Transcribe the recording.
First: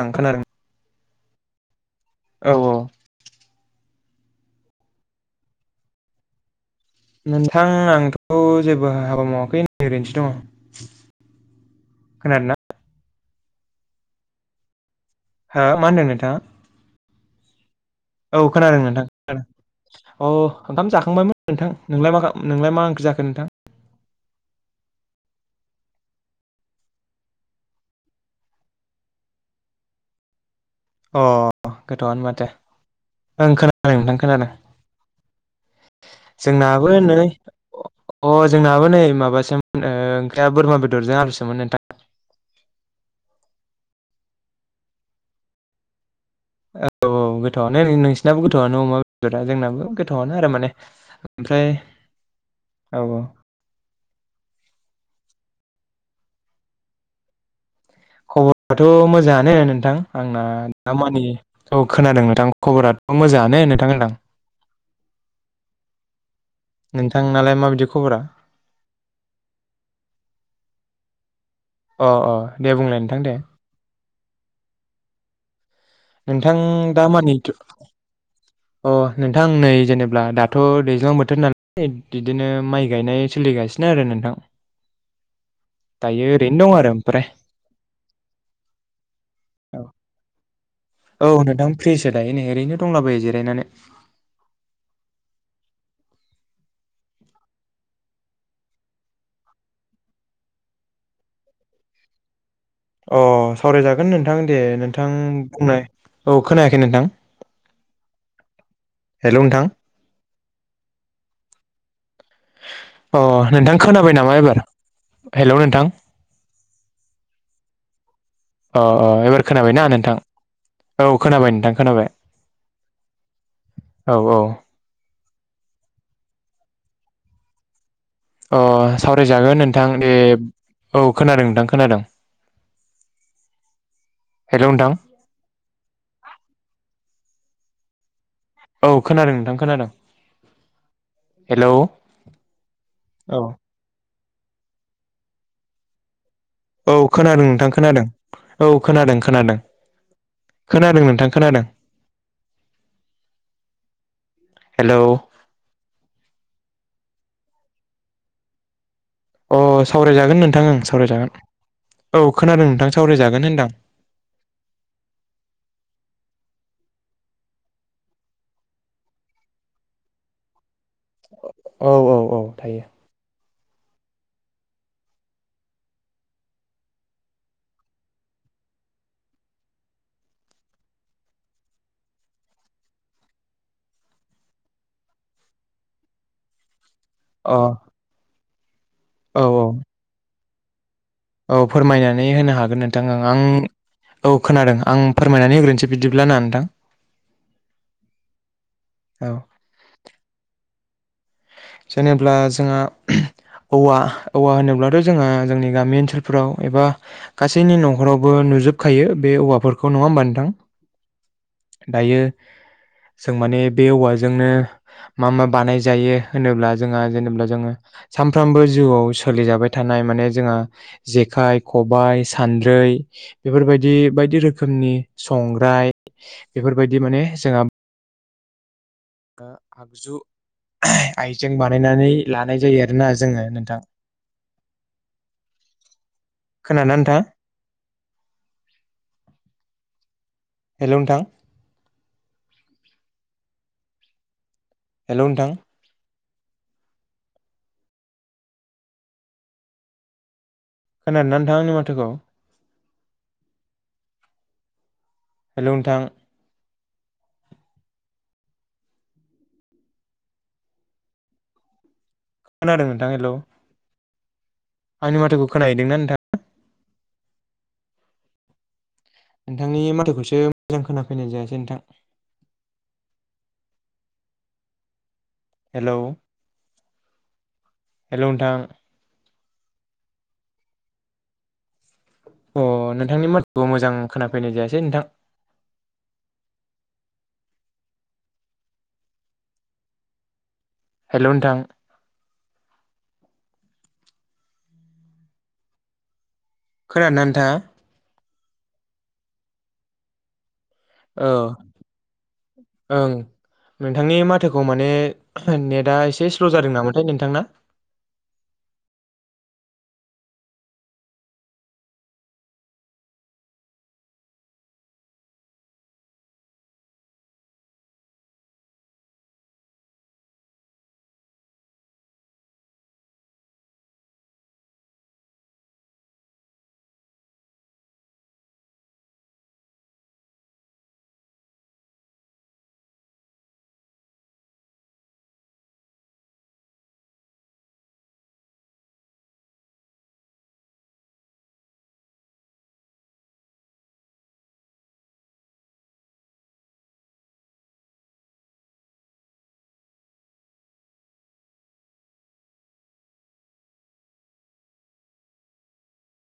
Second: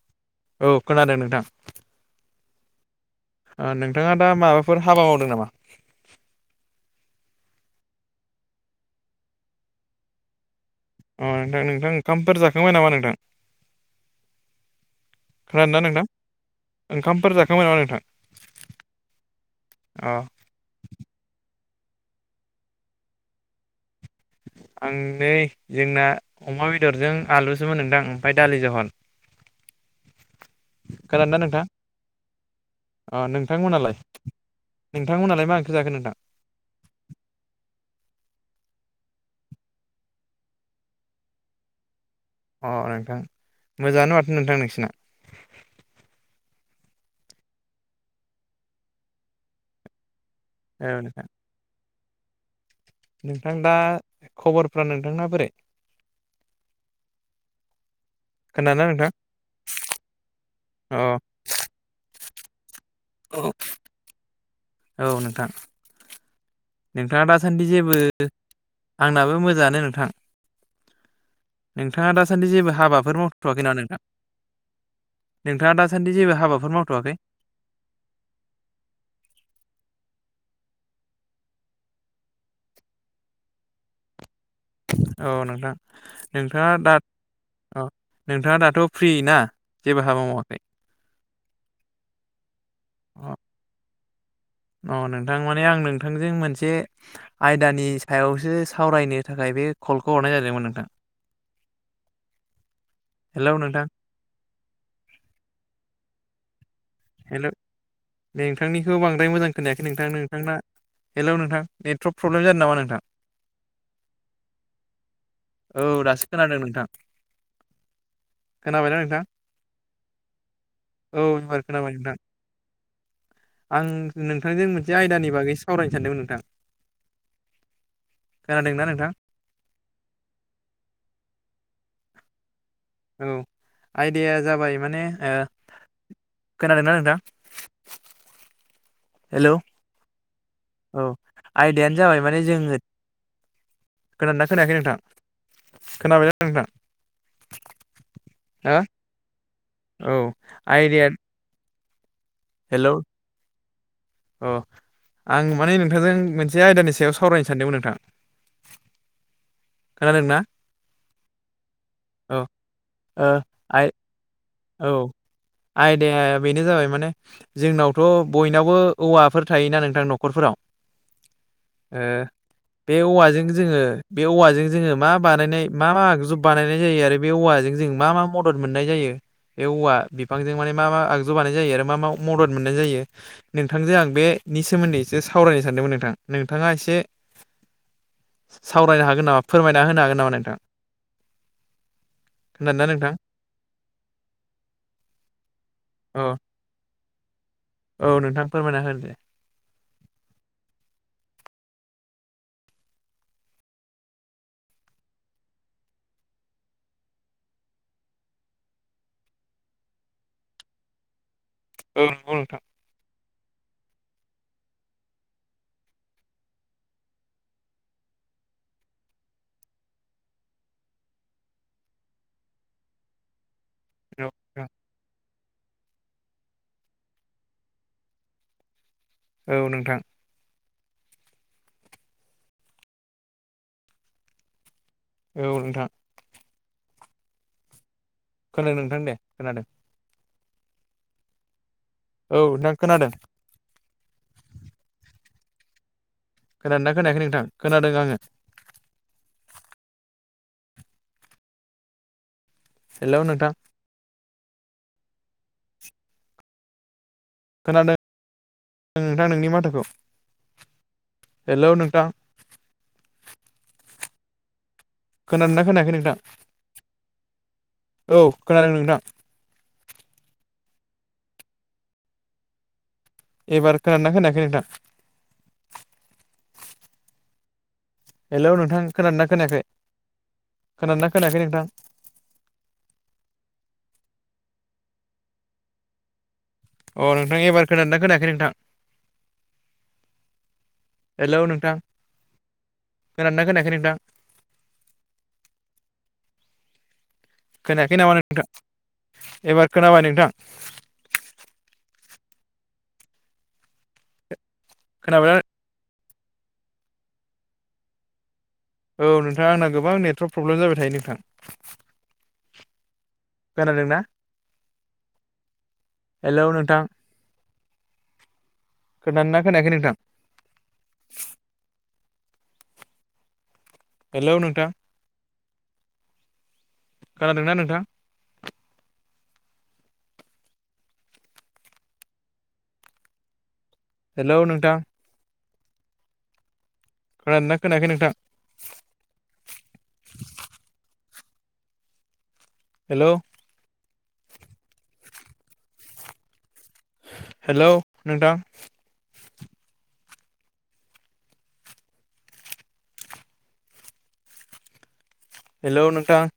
आं खोनादों औ खोनादों नोंथां औ औ ओ नोंथाङा दा माबाफोर हाबा मावदों नामा? नोंथां आंथ' जेबो हाबा मावाखै ओरैनोसो दङ। अ नोंथां नोंथां ओंखामफोर खोनादों ना जाखांबाय नामा नोंथां? हो खोनादों ना मा नोंथां? होनदों नोंथाङा? ओंखामफोर जाखांबाय नामा नोंथां? औ खोनादों नोंथां अ औ ओंखाम जाखांबायमोन नोंथां नोंलाय मा नोंलाय मा ओंख्रि जाखो नोंथां? आं नै जोंना अमा बेदरजों आलुसोमोन नोंथां ओमफ्राय दालि जहल अ खोनादों ना नोंथां? गोथावानो माथो अ ओं खोनादों नोंथांमोनालाय नोंथां खोनादों। नोंथांमोनालाय मा ओंख्रि जाखो नोंथां? जोंनाबो नै अ जोंनाबो नै माबासोमोन ओ ओंख्रिया बोरमा बेदरजों आलुसोमोन नोंथां। अ नोंथां मोजाङानो माथो नोंथां नोंसिना औ औ औ गोथावानो नों नोंसिनाबो गोथावआनो अमा बेदरा जोंनाबो गोथ थावानो आरो माने औ नोंथां ओमफ्राय औ औ नोंथां दा खबरफ्रा नोंथांना बोरै? खबफ्राथ' खोनादोंना नोंथां? मोजाङानो नोंथां आंना अ दाामानि ओ खोनादों नोंथां खबराथ' मोजां ङानो नोंथां होनदों आं औ नोंथां नोंथाङा नोंथांनालाय दासान्दि माबायदि जेबो खबरा आंनाबो मोजाङानो नोंथां अ नोंथाङा अ दासान्दि दे जेबो बुंलाय हाबाफोर नोंथां दे मावथ'वाखैना नोंथां नोंथाङा दा नोंथां दा मानिथ' अ नोंथां नै जेनेब्ला दाथ' दैज्लां बोथोर नालाय बिदिनो माइ गायनाय सोलि गासिनो आरो नोंथां औ नोंथां दायो ओरैनो नोंथाङा दं दा आरो ओमफ्राय अ नोंथाङा दाथ' फ्रि ना जेबो हाबा मावाखै। ओम फ्रिसो दायो नै ओरैनो दङ। जिरायनानै औ नोंथां माने आं नोंथांजों मोनसे आयदानि सायावसो सावरायनो थाखाय बे कलखौ हरनाय जादोंमोन नोंथां अ हेलौ नोंथां सावरायजागोन नोंथां दे नोंथां बुंनाय औ खोनाया खै नोंथां हेलौ नोंथांनिखौ बांद्राय मोजां खोनायाखै नोंथां नोंथांना हेलौ नोंथां नेटवर्क प्रब्लेम जादों नामा नोंथां अ नोंथां खोनाबाय नामा एबार? हेल' नोंथां औ दासो खोनादों नोंथां अ खोनाबायना अ नोंथां एबार खोनाबायना नोंथां औ खोनाबाय नोंथां खोनाबाय आं औ औ नोंथांजों मोनसे आयदानि बागै सावरायनो सानदोंमोन नोंथां अ खोनादोंना नोंथां सावरायजागोन नोंथां ए औ खोनादों नोंथां खोनादों औ आइदाया हेल' जाबाय नोंथां माने ओ खोनादोंना नोंथां औ खोनादों हेलौ नोंथां खोनादों औ हेलौ आयदायानो जाबाय माने जोङो औ खोनादों ना खोनायाखै नोंथां खोनाबायना नोंथां औ खोनादों नोंथां खोनादों औ हो खोनादों खोनादों औ खोनादों आइदाया नोंथां खोनादों हेलौ अ हेलौ आं माने नोंथांजों मोनसे आयदानि सायाव सायाव सावरायनो सानदोंमोन नोंथां अ खोनादोंना सावरायजागोन नोंथां ओं सावरायजागोन औ खोनादों नोंथां ओ सावरायजागोन होनदां आइ औ आयदाया बेनो जाबाय माने जोंनावथ' बयनावबो औवाफोर थायोना नोंथां न'खरफोराव औ ओ औ औ थायो बे औवाजों जोङो बे औवाजों जोङो मा बानायनाय मा मा आगजु बानायनाय जायो आरो बे औवाजों मा मा मदद मोननाय जायो बे औवा बिफांजों माने मा मा आगजु बानाय जायो आरो मा मा मदद मोननाय जायो नोंथांजों आं बे बेनि सोमोन्दै एसे सावरायनो सानदोंमोन नोंथां नोंथाङा एसे अ सावरायनो हागोन औ नामा औ फोरमायना होनो हागोन नामा नोंथां औ फोरमायनानै होनो हागोन नोंथां ओं आं औ खोनादों आं फोरमायनानै होग्रोनोसै औ बिदिब्ला ना नोंथां औ नोंथां फोरमायना हो दे औ जेनेब्ला जोंहा औवा औवा होनोब्लाथ' जोंहा जोंनि गामि ओनसोलफोराव एबा गासैनि न'खरावबो नुजोबखायो बे औवाफोरखौ नङा होमबा नोंथां? औ दायो नंगौ नोंथां जों माने बे औवाजोंनो मा मा बानाय जायो होनोब्ला जोंहा जेनेब्ला जोङो सानफ्रामबो जिउआव सोलिजाबाय थानाय माने जोंहा जि जेखाइ खबायाइ सान्द्रै बेफोरबायदि बिदि बायदि रोखोमनि संग्राय बेफोरबायदि माने जोंहा दा औ नोंथां औ नोंथां आगजु आइजें बानायनानै लानाय जायो आरोना जोङो नोंथां औ नोंथां खोनाना नोंथां खोनादों नोंथां दे खोनादों हेलौ नोंथां औ नोंथां खोनादों हेल' नोंथां खोनादोंना खोनायाखै नोंथां खोनादों आङो खोनादों ना नोंथां आंनि माथोखौ हेलौ नोंथां हेलौ नोंथां खोनादों नोंथां नोंनि माथाखौ हेलौ नोंथां खोनादों नोंथां हेलौ खोनादों ना खोनायाखै नोंथां औ खोनादों नोंथां नोंथांनि माथोखौसो मोजां खोनाफैनाय जायासै नोंथां एबार खोनादोना खोनायाखै नोंथां हेलौ हेलौ नोंथां खोनदोना खोनायाखै खोनादोना खोनायाखै नोंथां अ नोंथांनि माथोखौमोजां खोनाफैनाय जायासै नोंथां। अ नोंथां एबार खोनादोंना खोनायाखै नोंथां? हेलौ नोंथां। खोनादोंना खोनायाखै नोंथां? खोनादोंना नोंथाङा? खोनायाखै नामा नोंथां एबार खोनाबाय नोंथां। औ ओं नोंथांनि मा थोखौ माने खोनाबायना नेटआ एसे स्ल' जादों नामाथाय नोंथांना औ नोंथाङा आंना गोबां नेटवर्क प्रब्लेम जाबाय थायो नोंथां। खोनादोंना हेलौ नोंथां। खोनादों ना खोनायाखै नोंथां? हेल' नोंथां खोनादोंना नोंथां? हेलौ नोंथां खोनादोना खोनायाखै नोंथां? हेल' हेलौ नोंथां हेलौ नोंथां